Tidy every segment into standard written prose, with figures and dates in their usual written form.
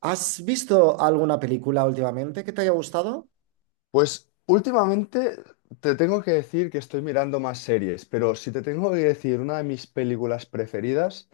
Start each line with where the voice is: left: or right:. right: ¿Has visto alguna película últimamente que te haya gustado?
left: Pues últimamente te tengo que decir que estoy mirando más series, pero si te tengo que decir una de mis películas preferidas,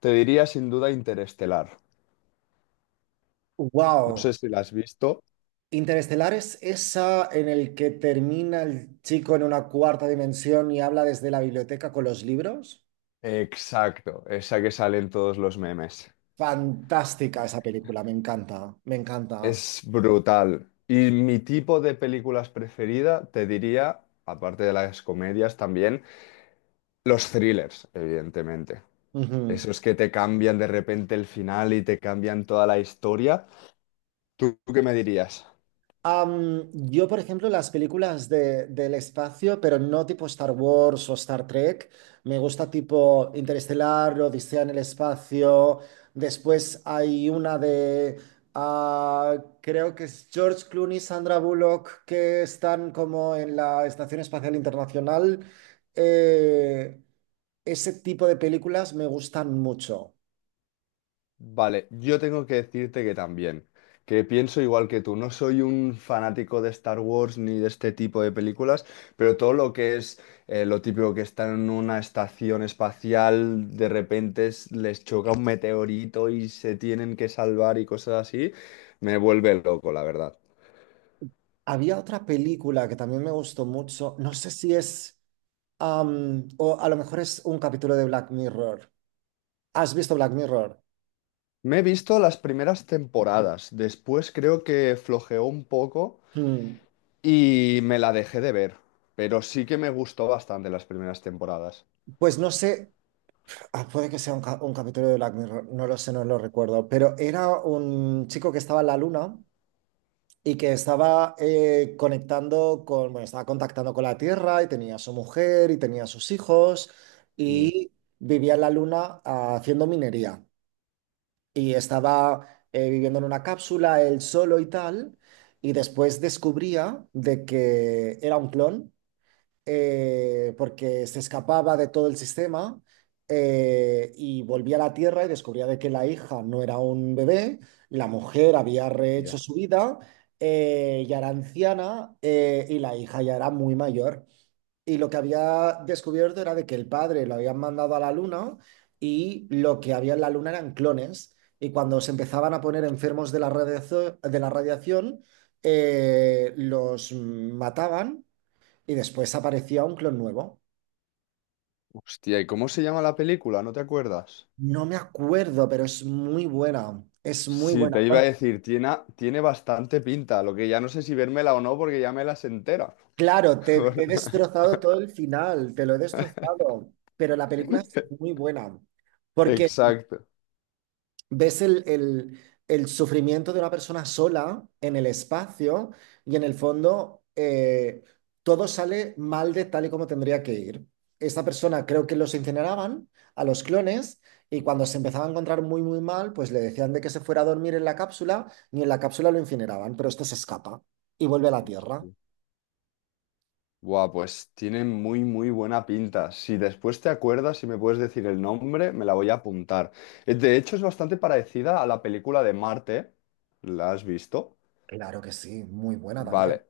left: te diría sin duda Interestelar. No sé
right: ¡Wow!
left: si la has visto.
right: Interestelar es esa en el que termina el chico en una cuarta dimensión y habla desde la biblioteca con los libros.
left: Exacto, esa que sale en todos los memes.
right: Fantástica esa película, me encanta, me encanta.
left: Es brutal. Y mi tipo de películas preferida, te diría, aparte de las comedias también, los thrillers, evidentemente.
right: Ujú.
left: Esos que te cambian de repente el final y te cambian toda la historia. ¿Tú qué me dirías?
right: Yo, por ejemplo, las películas del espacio, pero no tipo Star Wars o Star Trek, me gusta tipo Interestelar, Odisea en el espacio. Después hay una de, ah, creo que es George Clooney, Sandra Bullock, que están como en la Estación Espacial Internacional. Eh, Ese tipo de películas me gustan mucho.
left: Vale, yo tengo que decirte que también, que pienso igual que tú, no soy un fanático de Star Wars ni de este tipo de películas, pero todo lo que es lo típico que están en una estación espacial, de repente les choca un meteorito y se tienen que salvar y cosas así, me vuelve loco, la verdad.
right: Había otra película que también me gustó mucho. No sé si es, o a lo mejor es un capítulo de Black Mirror. ¿Has visto Black Mirror?
left: Me he visto las primeras temporadas, después creo que flojeó un poco
right: Hmm.
left: y me la dejé de ver, pero sí que me gustó bastante las primeras temporadas.
right: Pues no sé, puede que sea un, un capítulo de Black Mirror, no lo sé, no lo recuerdo, pero era un chico que estaba en la luna y que estaba conectando con, bueno, estaba contactando con la Tierra y tenía a su mujer y tenía a sus hijos
left: Mm.
right: y vivía en la luna, haciendo minería. Y estaba viviendo en una cápsula él solo y tal, y después descubría de que era un clon, porque se escapaba de todo el sistema, y volvía a la Tierra y descubría de que la hija no era un bebé, la mujer había rehecho su vida, ya era anciana, y la hija ya era muy mayor. Y lo que había descubierto era de que el padre lo habían mandado a la luna y lo que había en la luna eran clones. Y cuando se empezaban a poner enfermos de la de la radiación, los mataban y después aparecía un clon nuevo.
left: Hostia, ¿y cómo se llama la película? ¿No te acuerdas?
right: No me acuerdo, pero es muy buena. Es muy
left: Sí,
right: buena.
left: te iba a
right: Bueno,
left: decir, tiene bastante pinta, lo que ya no sé si vérmela o no porque ya me las entera.
right: claro, te he destrozado todo el final, te lo he destrozado, pero la película es muy buena. Porque
left: Exacto.
right: ves el el sufrimiento de una persona sola en el espacio y en el fondo, todo sale mal de tal y como tendría que ir. Esta persona creo que los incineraban a los clones y cuando se empezaba a encontrar muy muy mal, pues le decían de que se fuera a dormir en la cápsula y en la cápsula lo incineraban, pero este se escapa y vuelve a la Tierra.
left: Hostia. Buah, pues tiene muy buena pinta. Si después te acuerdas, si me puedes decir el nombre, me la voy a apuntar. De hecho, es bastante parecida a la película de Marte. ¿La has visto?
right: Claro que sí, muy buena
left: Vale,
right: también.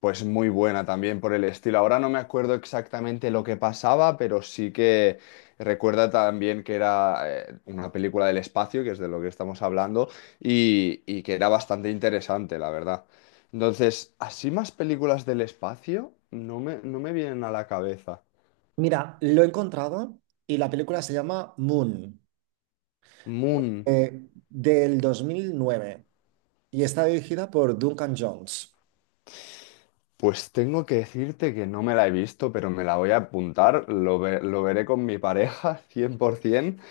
left: pues muy buena también por el estilo. Ahora no me acuerdo exactamente lo que pasaba, pero sí que recuerda también que era una película del espacio, que es de lo que estamos hablando, y que era bastante interesante, la verdad. Entonces, así más películas del espacio no me vienen a la cabeza.
right: Mira, lo he encontrado y la película se llama Moon,
left: Moon,
right: del 2009 y está dirigida por Duncan Jones.
left: pues tengo que decirte que no me la he visto, pero me la voy a apuntar, lo veré con mi pareja 100%.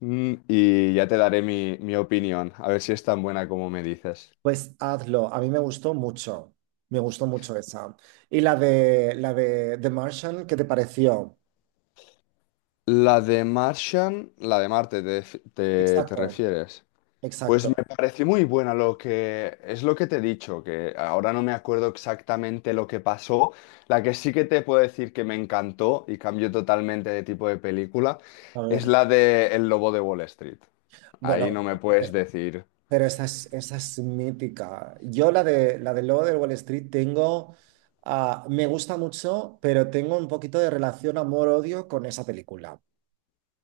left: Mm, y ya te daré mi opinión, a ver si es tan buena como me dices.
right: Pues hazlo, a mí me gustó mucho esa. Y la de The Martian, ¿qué te pareció?
left: La de Martian, la de Marte, te
right: Exacto,
left: refieres. Pues me
right: exacto.
left: pareció muy buena lo que es lo que te he dicho, que ahora no me acuerdo exactamente lo que pasó. La que sí que te puedo decir que me encantó y cambió totalmente de tipo de película
right: A
left: es
right: ver,
left: la de El Lobo de Wall Street. Ahí no
right: bueno,
left: me
right: eh,
left: puedes decir.
right: pero esa es mítica. Yo la de la del Lobo de Wall Street tengo, me gusta mucho, pero tengo un poquito de relación amor-odio con esa película.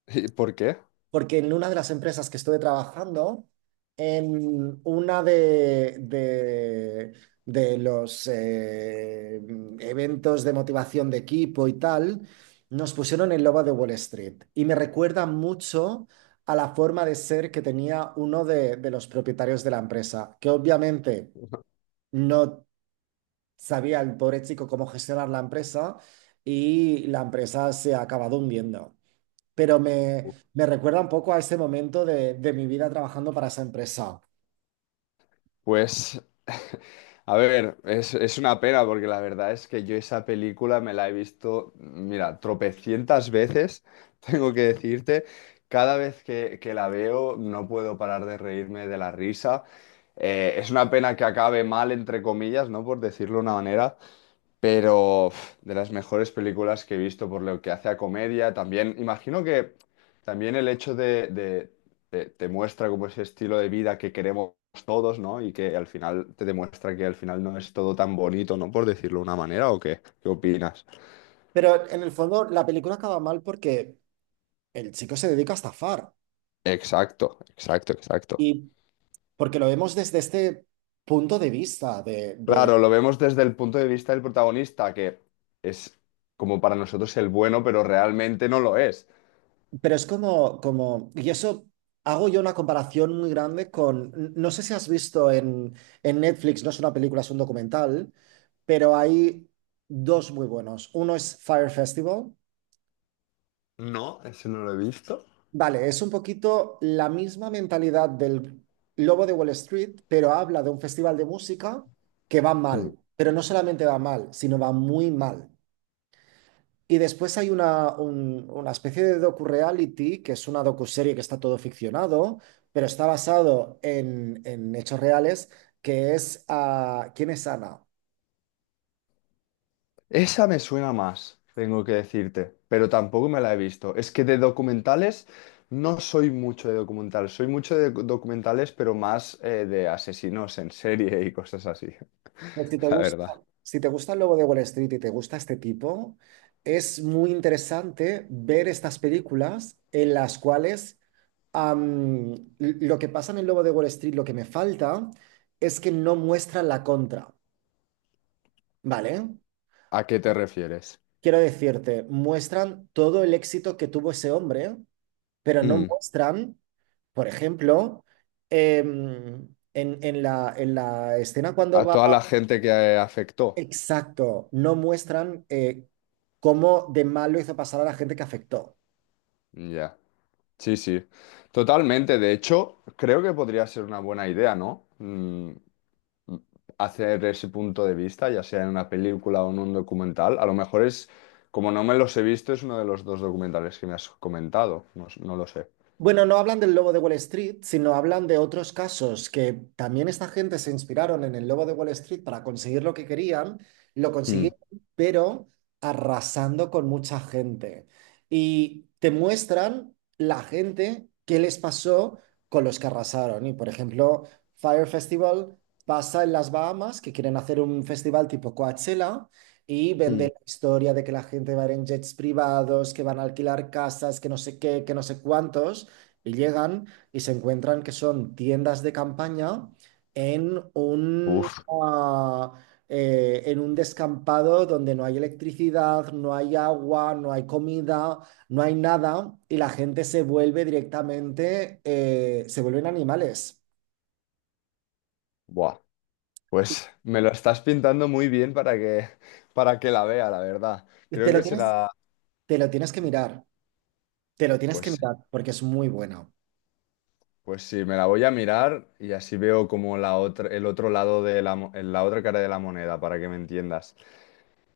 left: ¿Y por qué?
right: Porque en una de las empresas que estuve trabajando, en una de los eventos de motivación de equipo y tal, nos pusieron el Lobo de Wall Street y me recuerda mucho a la forma de ser que tenía uno de los propietarios de la empresa, que obviamente no sabía el pobre chico cómo gestionar la empresa y la empresa se ha acabado hundiendo, pero me recuerda un poco a ese momento de mi vida trabajando para esa empresa.
left: Pues, a ver, es una pena porque la verdad es que yo esa película me la he visto, mira, tropecientas veces, tengo que decirte. Cada vez que la veo no puedo parar de reírme de la risa. Es una pena que acabe mal, entre comillas, ¿no? Por decirlo de una manera, pero uf, de las mejores películas que he visto por lo que hace a comedia. También, imagino que también el hecho te muestra como ese estilo de vida que queremos todos, ¿no? Y que al final te demuestra que al final no es todo tan bonito, ¿no? Por decirlo de una manera, ¿o qué? ¿Qué opinas?
right: Pero en el fondo, la película acaba mal porque el chico se dedica a estafar
left: Exacto, exacto, exacto.
right: y porque lo vemos desde este punto de vista de, de...
left: Claro, lo vemos desde el punto de vista del protagonista, que es como para nosotros el bueno, pero realmente no lo es.
right: Pero es como, como... Y eso, hago yo una comparación muy grande con... No sé si has visto en Netflix, no es una película, es un documental, pero hay dos muy buenos. Uno es Fire Festival.
left: No, eso no lo he visto.
right: Vale, es un poquito la misma mentalidad del Lobo de Wall Street, pero habla de un festival de música que va mal, pero no solamente va mal, sino va muy mal. Y después hay una, una especie de docu-reality, que es una docuserie que está todo ficcionado, pero está basado en hechos reales, que es, ¿Quién es Ana?
left: Esa me suena más, tengo que decirte, pero tampoco me la he visto. Es que de documentales no soy mucho de documentales, soy mucho de documentales, pero más de asesinos en serie y cosas así,
right: Pues si te
left: la
right: gusta,
left: verdad.
right: si te gusta el Lobo de Wall Street y te gusta este tipo, es muy interesante ver estas películas en las cuales, am, lo que pasa en el Lobo de Wall Street, lo que me falta, es que no muestran la contra, ¿vale?
left: ¿A qué te refieres?
right: Quiero decirte, muestran todo el éxito que tuvo ese hombre, pero no
left: Hmm.
right: muestran, por ejemplo, em, en en la escena cuando
left: A
right: va...
left: toda la gente que afectó.
right: Exacto, no muestran, cómo de malo hizo pasar a la gente que afectó.
left: Ya. Sí, sí. Totalmente. De hecho, creo que podría ser una buena idea, ¿no? Mm, hacer ese punto de vista, ya sea en una película o en un documental. A lo mejor es, como no me los he visto, es uno de los dos documentales que me has comentado. No lo sé.
right: Bueno, no hablan del Lobo de Wall Street, sino hablan de otros casos que también esta gente se inspiraron en el Lobo de Wall Street para conseguir lo que querían, lo
left: Mm.
right: consiguieron, pero arrasando con mucha gente. Y te muestran la gente qué les pasó con los que arrasaron. Y por ejemplo, Fire Festival pasa en las Bahamas, que quieren hacer un festival tipo Coachella. Y
left: Mm.
right: venden la historia de que la gente va a ir en jets privados, que van a alquilar casas, que no sé qué, que no sé cuántos. Y llegan y se encuentran que son tiendas de campaña en un,
left: Uf,
right: en un descampado donde no hay electricidad, no hay agua, no hay comida, no hay nada, y la gente se vuelve directamente, se vuelven animales.
left: buah. Pues me lo estás pintando muy bien para que la vea, la verdad.
right: Te
left: Creo
right: lo
left: que
right: tienes,
left: será,
right: te lo tienes que mirar, te lo tienes
left: pues
right: que
left: sí,
right: mirar, porque es muy buena.
left: pues sí, me la voy a mirar y así veo como la otra, el otro lado de la otra cara de la moneda, para que me entiendas.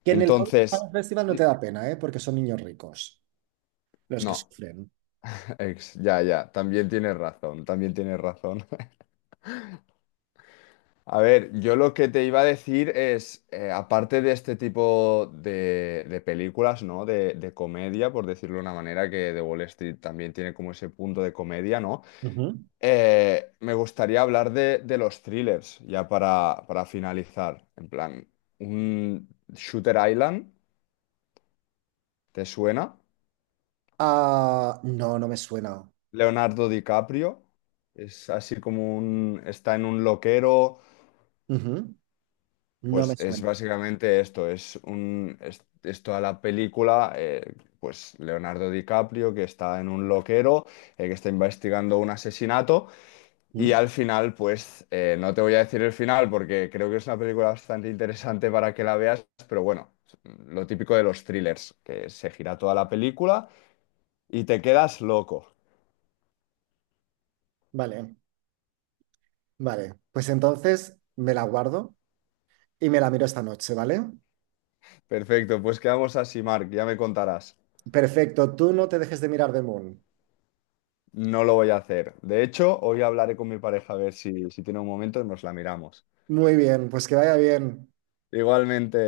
right: Que en el fondo para
left: Entonces,
right: un festival no te da pena, ¿eh? Porque son niños ricos los que
left: no.
right: sufren.
left: Ya, ya, también tienes razón, también tienes razón. A ver, yo lo que te iba a decir es, aparte de este tipo de películas, ¿no? De comedia, por decirlo de una manera, que The Wall Street también tiene como ese punto de comedia, ¿no?
right: Ujú.
left: Me gustaría hablar de los thrillers, ya para finalizar. En plan, un Shooter Island, ¿te suena?
right: Ah, no, no me suena.
left: Leonardo DiCaprio, es así como un, está en un loquero.
right: Ujú, no
left: Pues
right: me
left: es
right: suena.
left: básicamente esto, es toda la película, pues Leonardo DiCaprio que está en un loquero, que está investigando un asesinato y
right: Mm.
left: al final, pues no te voy a decir el final porque creo que es una película bastante interesante para que la veas, pero bueno, lo típico de los thrillers, que se gira toda la película y te quedas loco.
right: Vale, vale. Pues entonces me la guardo y me la miro esta noche, ¿vale?
left: Perfecto, pues quedamos así, Mark, ya me contarás.
right: Perfecto, tú no te dejes de mirar The Moon.
left: No lo voy a hacer. De hecho, hoy hablaré con mi pareja a ver si tiene un momento y nos la miramos.
right: Muy bien, pues que vaya bien.
left: Igualmente.